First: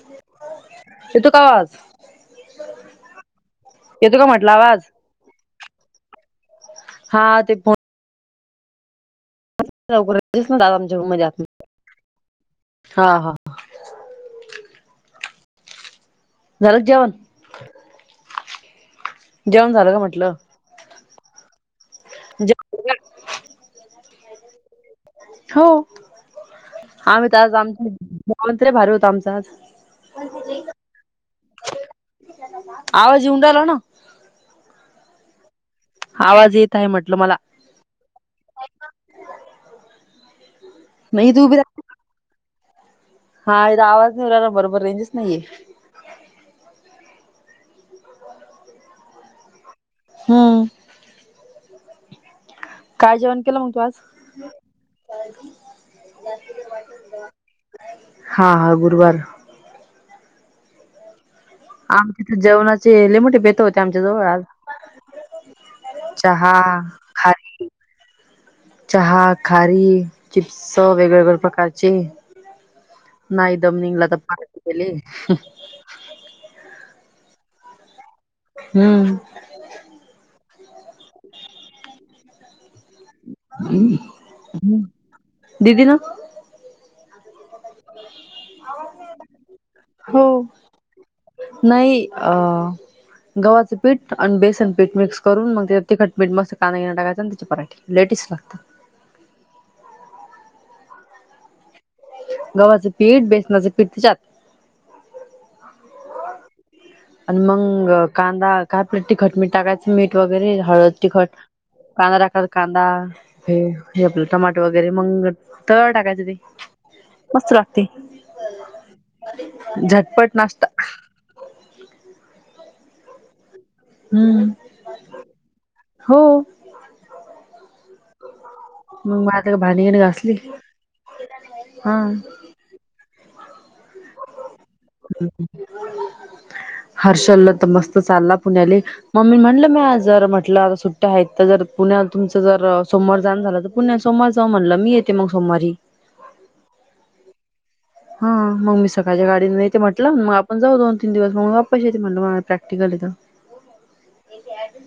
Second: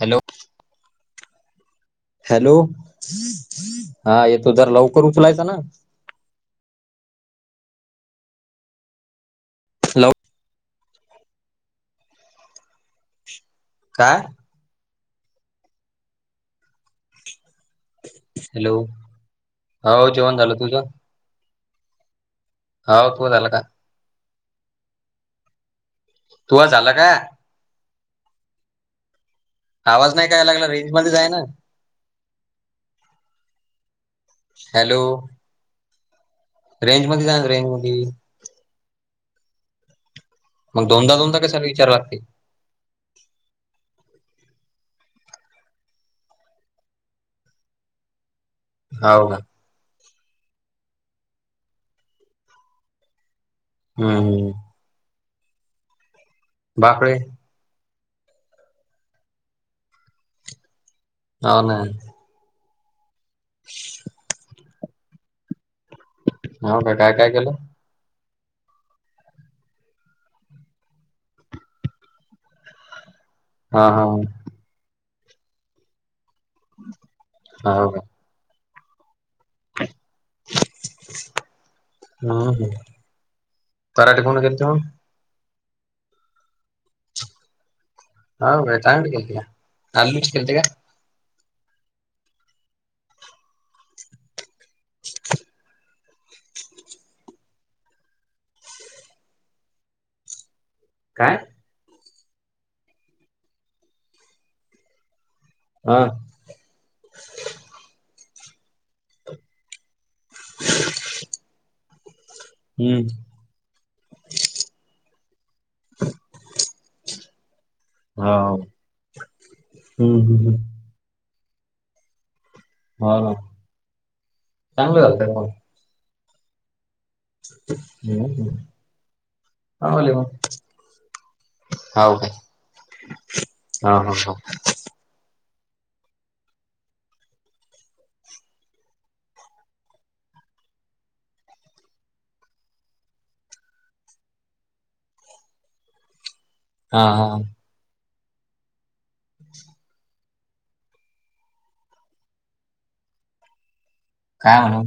Hello येतो का आवाज? हॅलो, हा का म्हटलं येतो. जरा आवाज लवकर उचलायचा ना. हा ते फोन लव [unintelligible] हा हा. काय? झालं जेवण? हॅलो! जेवण झालं का हो म्हटलं जेवण झालं तुझ? जेवण हाव, तुझं झाल का? हो, तू झाला का आम्ही तर आज आमच [unintelligible] होत आमचा आज. आवाज नाही काय लागला रेंज मध्ये जाय ना. आवाज येेवून राहीला ना. हॅलो! आवाज येत आहे रेंज म्हटलं मध्ये जा मला ना रेंज मध्ये. मग दोनदा नाही दोनदा तू उभी कशाला राह विचारा लागते? हा इथं आवाज नाही येऊ राहिला बरोबर, रेंजच नाहीये. हो का? हम काय जेवण केलं मग तु आज? हम्म भाकरी हा हा गुरुवार. ह ना तिथे जेवणाची लय मोठी बेत होती आमच्या जवळ आज. चहा हो का, काय काय केलं? खारी चहा, खारी, चिप्स वेगवेगळ्या प्रकारचे. नाय दम हा हा निघला तर [unintelligible] केली हो का? हम्म हम् हम दिदीनं हावं का चांगले केलते, हो. [unintelligible] नाही, अ गव्हाचं पीठ, आणि बेसन पीठ मिक्स करून मग त्या तिखट, मीठ मस्त कांदा बिंदा टाकायचा त्याची पराठी लय टेस्टी लागतं. काय? गव्हाचं पीठ, बेसनाचं पीठ त्याच्यात हा आणि मग कांदा काय आपलं तिखट, मीठ टाकाय मीठ वगैरे हळद, तिखट कांदा टाकत कांदा हम्म हे, हे आपलं टमाटं वगैरे मंग तव्यावर टाकायचं ते. मस्त लागते, हो हम्म झटपट हम्म नाश्ता हा ना हम्म् चांगलं झालत हो मग मग मग आता भांडी हो गिंडी मग घासली हम हा हा हा हर्षलला तर मस्त चालला पुण्याले म मी म्हटल, मी आज जर म्हटल सुट्ट्या आहेत तर, जर पुण्यात तुमच जर सोमवार जाण झाल तर पूढल्या सोमवार जाऊ म्हटल, मी येते मग सोमवारी हा हा हा मग मी सकाळच्या गाडीने येते म्हटल, मग आपण जाऊ दोन तीन दिवस मग वापस येते म्हटल म प्रॅक्टिकल ए त काय म्हण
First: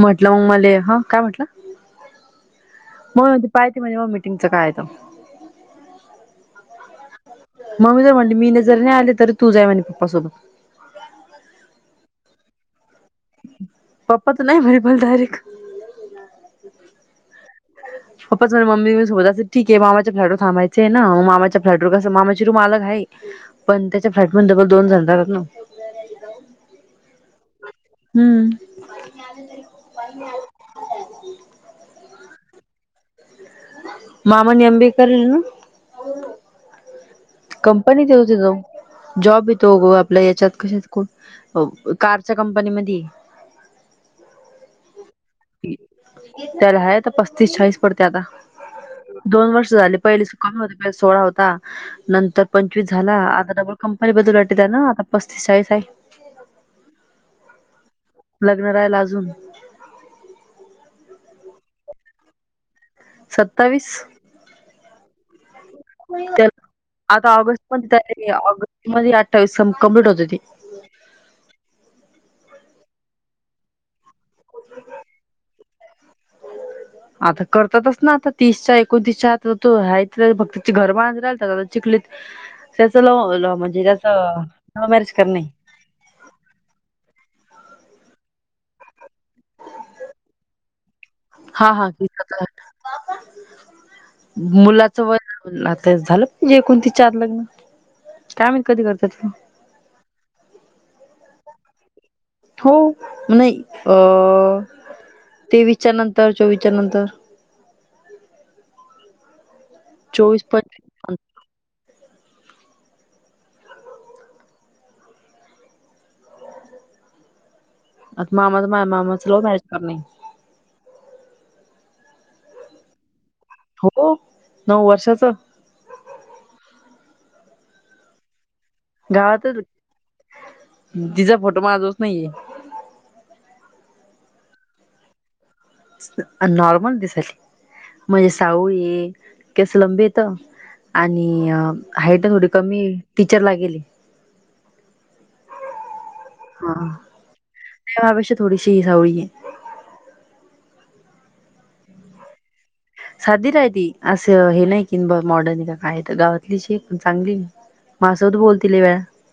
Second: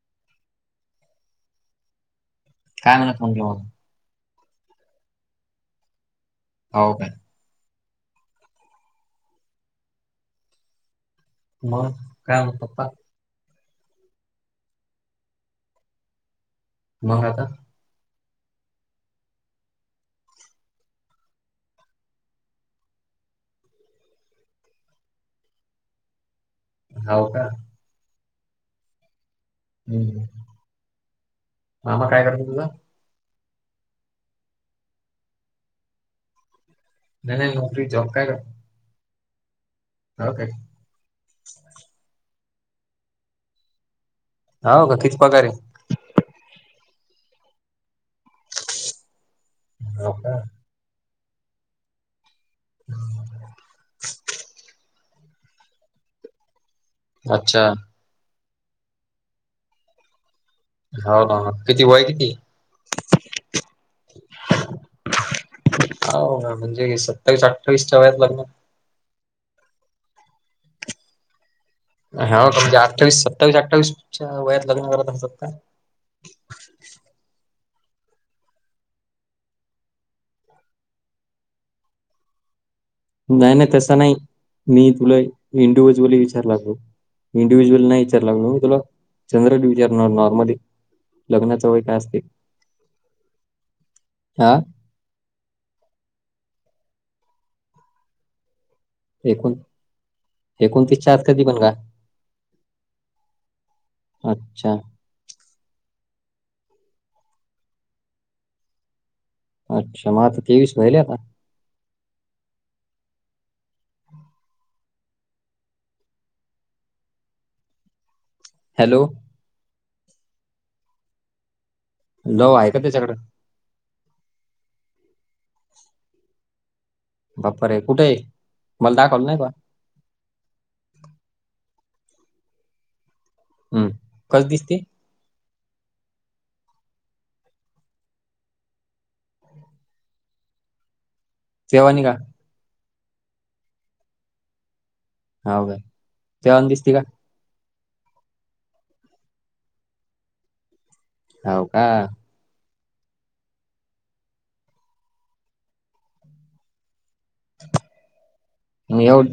म्हटलं मग मला, ह काय म्हटलं? काय म्हणत म्हटलं मग पाय [unintelligible] मिटिंगचं काय हो का. मम्मी तर म्हटली, मी नाही जरी नाही आले, तरी तू जाय म्हणे पप्पासोबत. मग काय होत पप्पा. पा्पा तर नाही मरी बोलते मला डायरीख मग आता पप्पाच मम्मी मी सोबत असे ठीक आहे मामाच्या फ्लॅट थबाचय ना मग मामाच्या फ्लॅटवर कस मामाची रूम अलग आहे पण त्याच्या फ्लॅट मध्ये दोन जन राहत्यात ना हाव का हम्म् हम् मामा काय करतो तुझा मामानी एम बि करीलना नाही नाही नोकरी जॉब कंपनीत येतो काय जाऊ जॉब येतो ग आपल्या हो काय याच्यात कश कारच्या कंपनी मधी होका किती पगार ये. त्याला हायेत पस्तीस चाळीस पडते आता दोन वर्ष हो पहिले का स्काल सोळा होता नंतर पंचवीस झाला आता डबल कंपनी बदलली वाटत त्यान आता पस्तीस चाळीस आहे अच्छा लग्न रायल अजून हो हो हो किती वय किती सत्तावीस हो ना त्याला म्हणजे आता सत्तावीस ऑगस्ट अठ्ठावीसच्या वयात मध्ये लग्न ऑगस्ट मध्ये अठ्ठावीस कमप्लीट होते ते हो का म्हणजे अठ्ठावी सत्तावीस अठ्ठावीसच्या वयात लग्न करत असतात का आता करतातच ना आता तीसच्या एकोणतीसच्या आ तो आहे तर फक्त घर बांधत राहिलत आता चिखली नाही नाही तस नाही लव्ह मी मॅरेज तुला करणे इंडिव्हज्युअली विचारला होत इंडिव्हिज्युअल नाही विचारय लागल मी तुला चंद्र विचाणार नॉर्मली लग्नाचं हा वय हा काय असते हा मुला आता झाल म्हणे एकोनतीस चार ला लग्न काय माहित कधी करतो एकूण एकोणतीस च्या आत कधी पण का हो नाही अ अच्छा तेवीसच्या नंतर चोवीसच्या नंतर अच्छा मग आता चोवीस तेवीस व्हयले पंचवीस आता मामाच माह्या हॅलो मामाच लव्हमॅरेज करणे डव आहे का त्याच्याकड हो नऊ वर्षाच बापरे कुठे ये गावातच तिचा फोटो माझोळच नाहीये हम्म् कस दिसती नॉर्मल दिसयली म्हणजे सावळी केस लंबी येत आणि तेव्हानी का हाईट थोडी कमी तीचर ला गेली. हो का? तेव्हानी हा दिसते का ते्हापेक्षा थोडीशी ह सावळी आहे. हो का? साधी राय त असं हे नाही की ब मॉडर्न का काय तर गावातली शे पण चांगली. मासौत बोलतील व मग एवढ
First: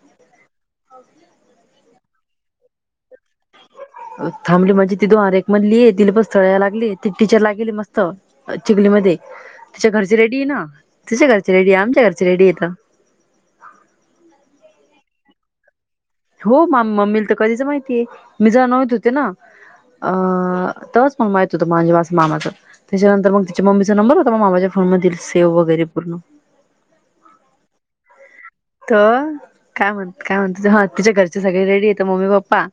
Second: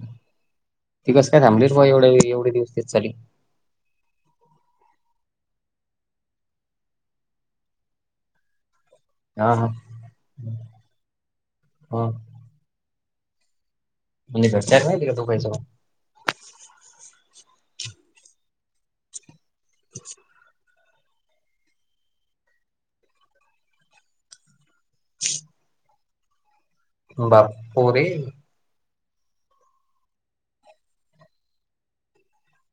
ती कस काय थबलीर ब एवढ एवढ दिवसच चाली. थाबली म्हणे तिथं अरे एक म्हणली आहे तिला पण स्थळाला लागली ती टीचर ला गेली मस्त चिखली मध्ये हा हा तिच्या घरचे रेडी ये ना तिच्या घरचे रेडी ये आमच्या हा. घरचे रेडीयेत म्हणजे घरच्यायने नाहीे का तु काही स हो मम्मी मम्मीला तर कधीच माहितीय मी जाणवत होते ना अ तवाच मग माहित होत माझे वा मामाच त्याच्यानंतर मग तिच्या मम्मीचा नंबर होता म मामा मधील सेव वगैरे पूर्ण बापुर तर काय म्हणत काय म्हणत ह तिच्या घरचे सगळे रेडी येत मम्मी पप्पा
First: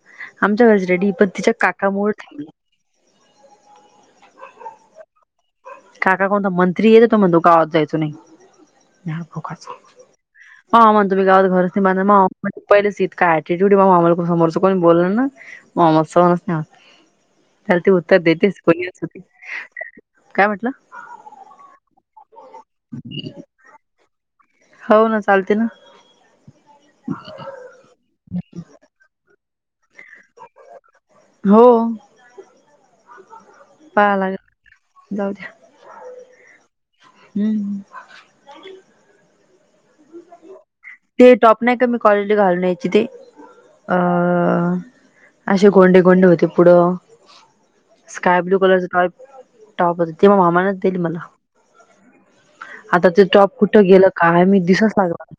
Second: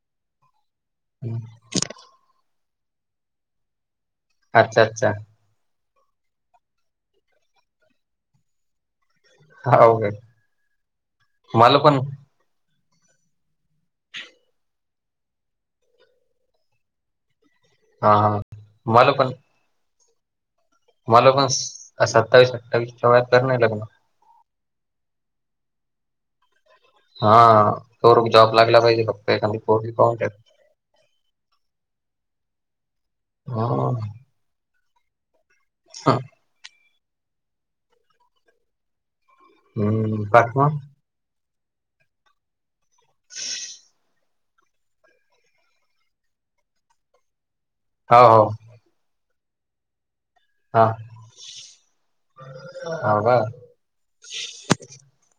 आमच्या घरचे रेडी पण तिच्या काकामुळे थांबलं. अच्छा अच्छा. काका कोणता मंत्री येत तो म्हण तो गावात जायचो नाही. हो हो काय म्हग तुम्ही गावात घरच मला नि पण बांधण म्हण पहिलेच इतका टिट्यूड समोरच कोणी बोलणार ना आम्हाला सहनच होणार ना. त्याल ती हा उत्तर हा देतेस को मला पण काय म्हटलं? मला पण सत्तावीस अठ्ठावीसच्या वयात कर नाही लग्न हो ना चालते ना. हा तो जॉब लागला पाहिजे फक्त एखादी पोरगी पाहून ठेवायल हो. हा. पाहा लागेल जाऊ दया हा. हम्म. हम्म बाकी मग? ते टॉप नाही का मी कॉलेजला घालून यायची ते अ असे गोंडे गोंडे होते पुढं हो स्काय हो ब्लू कलरच टॉयप टॉप तेव्हा मामानाच हा हो दिली मला आता ते का टॉप कुठ? कुठं गेला काय महित दिसच ना झाला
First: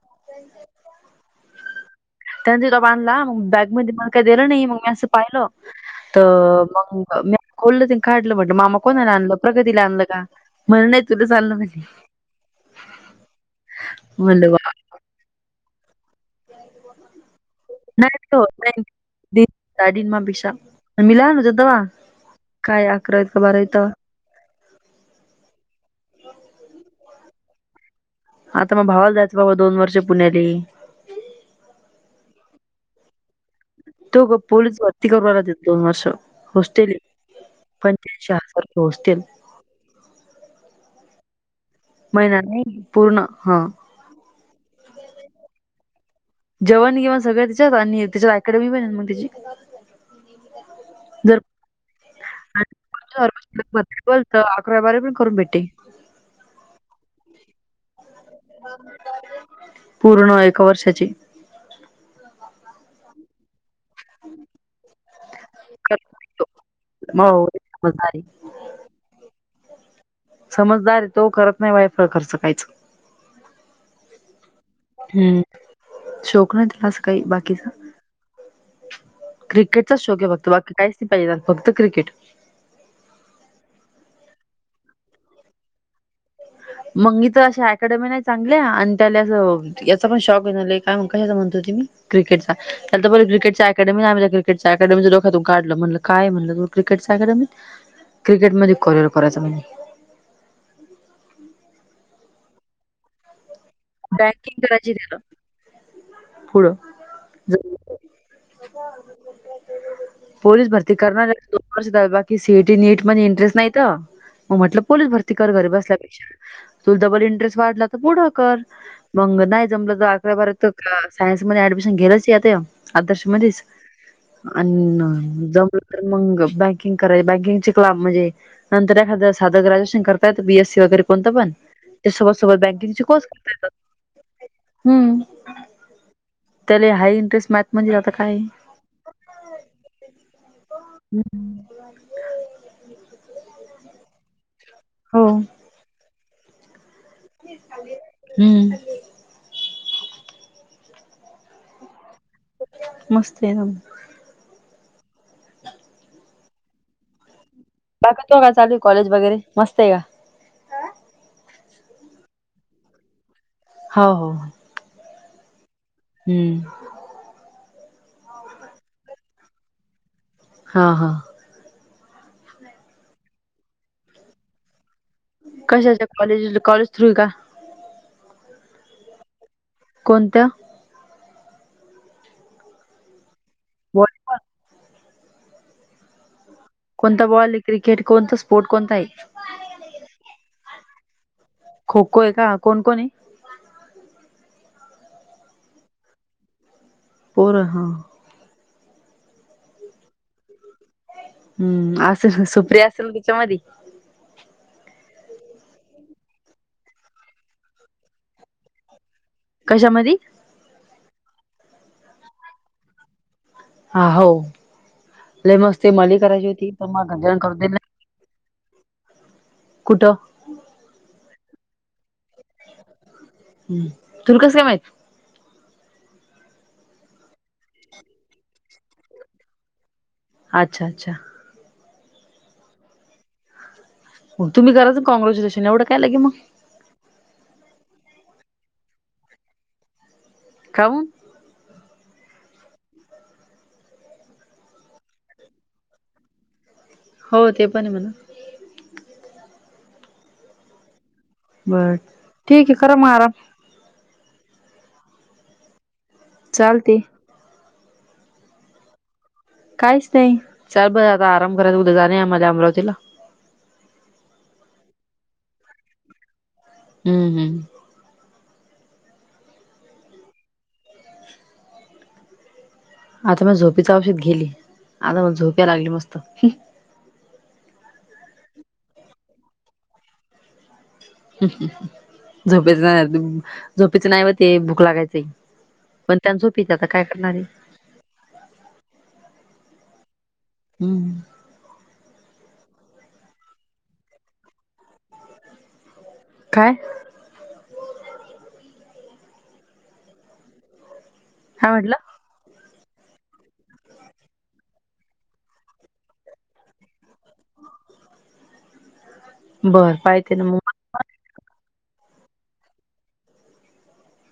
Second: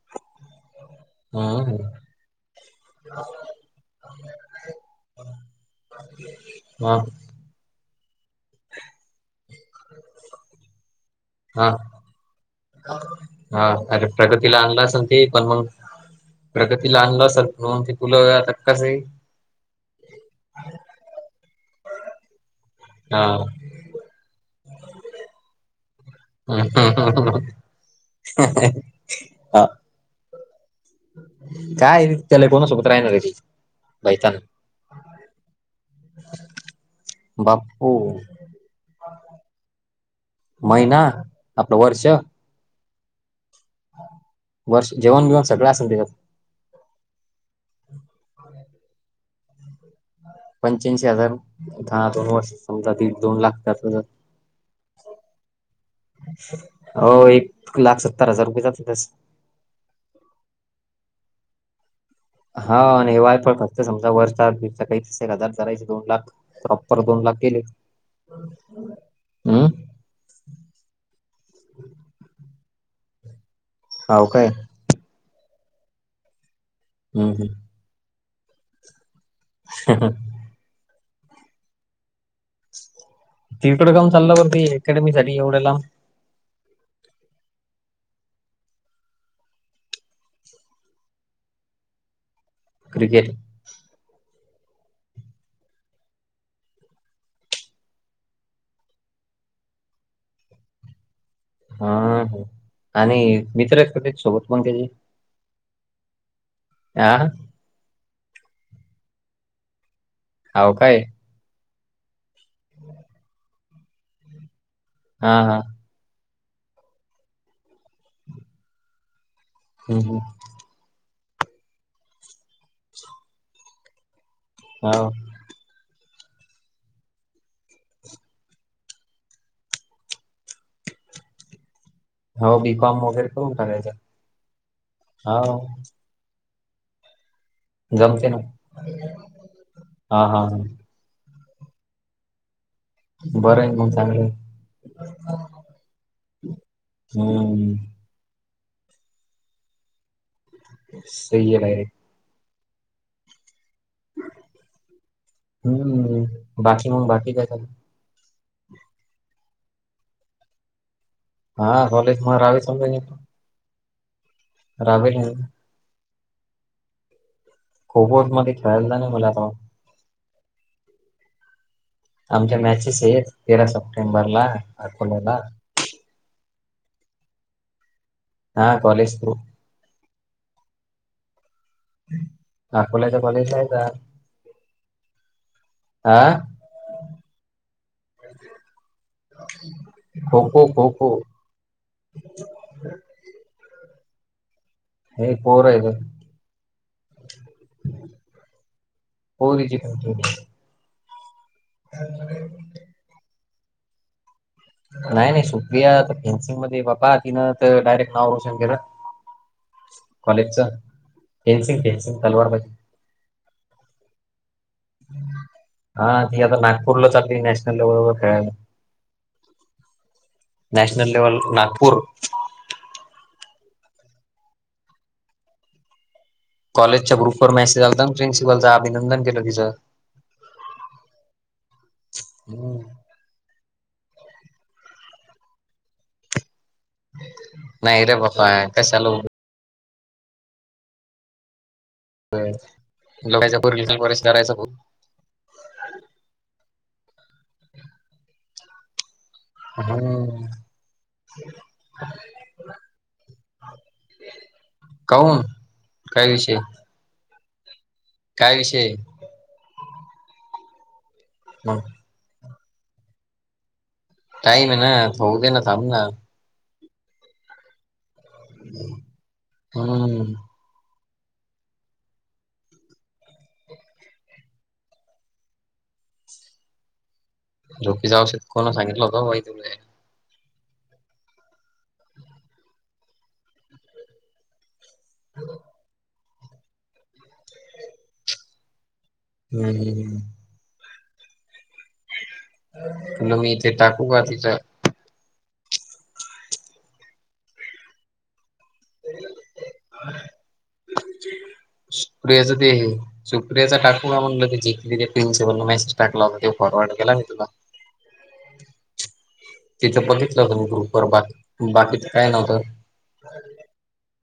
हा. त्यान तो बांधला मग बॅगमध्ये मला काही दिलं नाही मग मी असं पाहिलं. तर हा मग मी खोललं काढलं म्हणट मामा कोणाला आणलं? प्रगतीला आणलं का म्हणे नाही तुलाच आणललं हा म्हणे. हा अरे म्हणलं प्रगतीला वा आणला असेल. ते पण मग प्रगती आणनलं असेल म्हणून ते तुला आता कसं आहे ाडी म पिशा मिला नझ दवा काय अकराय क बारा य ह ह ह. आता मग भावाला द्यायचं बाबा दोन वर्ष पुण्याली काय त्याला कोणासोबत राहिणार. तो ग पोलीस भरती करावाय लागेल दोन वर्ष हॉस्टेल बाप्पू पच्याऐशी हजार होस्टेल महिना आपलं वर्ष महिना नाही पूर्ण हा. वर्ष जेवण बेवण सगळं असेल त्याच्यात जेवण गिवन सगळं तिच्यावानी तिची अकॅडमी पण मग तिची पंच्याऐंशी हजार दोन वर्ष समजा दिड दोन लाख जाते कबारी पण करून भेटे हो एक लाख सत्तर हजार रुपये जातो असं पूर्ण एका वर्षाची हा आणि वायफळ खर्च पण खच समजा वरचार काही त एक हजार करायचे दोन लाख हो प्रॉपर दोन लाख गेले समजदार आहे हम्म समजदार आहे तो करत नाही वायफळ खर्च काहीच हाव काय? हम्म, शोक नाही तिला असं काही हम्म हम्म. बाकीचा. क्रिकेटचा शौक आहे फक्त बाकी कायच पाहिजेेत फक्त क्रिकेट तीर्टोडकाम चाललंवरती अकॅडमीसाठी एवढ्याला मग मी तर अशा अकॅडमी नाही चांगल्या आणि त्याला असं. याचा पण शॉक येणारय कशाचा म्हणतं होते मी क्रिकेटचा त्या बरं क्रिकेट क्रिकेटचा अकेडमी क्रिकेटच्या अकडमी डोख्यातून काढलं म्हणलं कायणलं तू क्रेटच्या अकॅडमी क्रिकेटमध्ये करिअर करायं म्हणजे हा आणि मित्र का ते सोबत बँकिंग मग त्याचे करायची गेलं पुढं हा [unintelligible] पोलीस हाव भर्ती काय करणार [unintelligible] बा की सी ई टी नीट मध्ये इंटरेस्ट नाहीत मग म्हटलं पोलीस भरती हा कर हा घरी बसल्यापेक्षा. तुल डबल इंटरेस्ट वाढला का पुढ कर. मंग नाही जमलं हम्म तर हम्म आकरा बारा तक अ सायन्स मध्ये ऍडमिशन गेलंच आता या आदर्श मध्येच अन हाव जमलं तर मग बँकिंग कराय बँकिंगचे क्ला म्हणजे नंतर एखादया सादं ग्रॅज्युएशन करतायत बीएसी वगैरे कोणता पण त्या सोबत-सोबत बँकिंगचे कोर्स येतात. सगळ्यांचा हम्म हा हो. त्याला हाय इंटरेस्ट मा जमते ना हा हा हा. [unintelligible] बरं आहे मंग चांगलं हो हम्म. हम्म. सही आहे डायरेक् मस्त हे ना मग. हम्म बाकी मग बाकी काय कर बाकी केव्हा चालू कॉलेज वगैरे मस्त आहे का? हा कॉलेज मलावी समजा नी. हाव हो. रावेली तू हम्म. खो खो मध्ये खेळायला जा ना मला पाव हा हा. आमच्या मॅचेस आहेत तेरा सप्टेंबरला अकोल्याला. कशाच्या कॉलेज कॉलेज थ्रू आहे का? हा कॉलेज थ्रू. कोणत्या? अकोल्याचा कॉलेज आहे का बॉल हा? कोणता बॉल क्रिकेट कोणता स्पोर्ट कोणता आहे? खो-खो खो-खो. खो-खो आहे का कोण-कोण आहे? हे पोरं आहे गं. पोरं हा. पोरी. [unintelligible] हम्म, असेल सुप्रिया असेल तिच्यामध्ये नाही-नाही सुप्रिया आता फेन्सिंग मध्ये बापा तिनं तर डायरेक्ट नावं रोशन केलं. कशामध्ये कॉलेजचा फेनसिंग फेनसिंग तलवारबाजी. हा हो लय मस्ती मली करायची होती तर मग घरज्या करू देत ना बरोबर खेळायला कुठं नॅशनल लेवल नागपूर. तुला कसं आहे माहित? कॉलेजच्या ग्रुपवर मेसेज आलता ना प्रिन्सिपल चा अभिनंदन केलं तिचं. अच्छा अच्छा. हम. तुम्ही करायचं काँग्रॅच्युलेशन एवढं काय लगे मग. नाही रे बप्पा ये कशाला उग काऊन. [unintelligible] हो ते, पण आहे म्हणा. हम्म. बरं ठीक आहे, करा मग आराम. काऊन काय विषय. चालते काय विषय. कायच नाही, चालू बर आता आराम करायच मग उद्या जायचं आम्हाला अमरावतीला. टाईम आहे ना, होऊ दे ना थांब ना. हम्म हम्म. हम्म. आता मी झोपीच औषध घ्याली, आता मग झोप या लागली मस्त. झोपेच औषध खाऊ नको, सांगितलं होतं बाई तुरे. झोपेच झोपेच नाही, ते भूक लागायचं पण. त्यात झोप येते, आता काय करणारे. हम् हम हम. हम्म. मग मी इथे, टाकू का गं तिथ. काय. [unintelligible] काय म्हंटला. प्रियाच ते, सुप्रिया च टाकू का म्हणलं, जे ते प्रि्सिपल न मेसेजाला होता ते फॉरवर्ड केला का मी तुला. बर तिथं पाहते बघितलं ना मग होतं, मी ग्रुप वर बाकी बाकीच काय नव्हतं.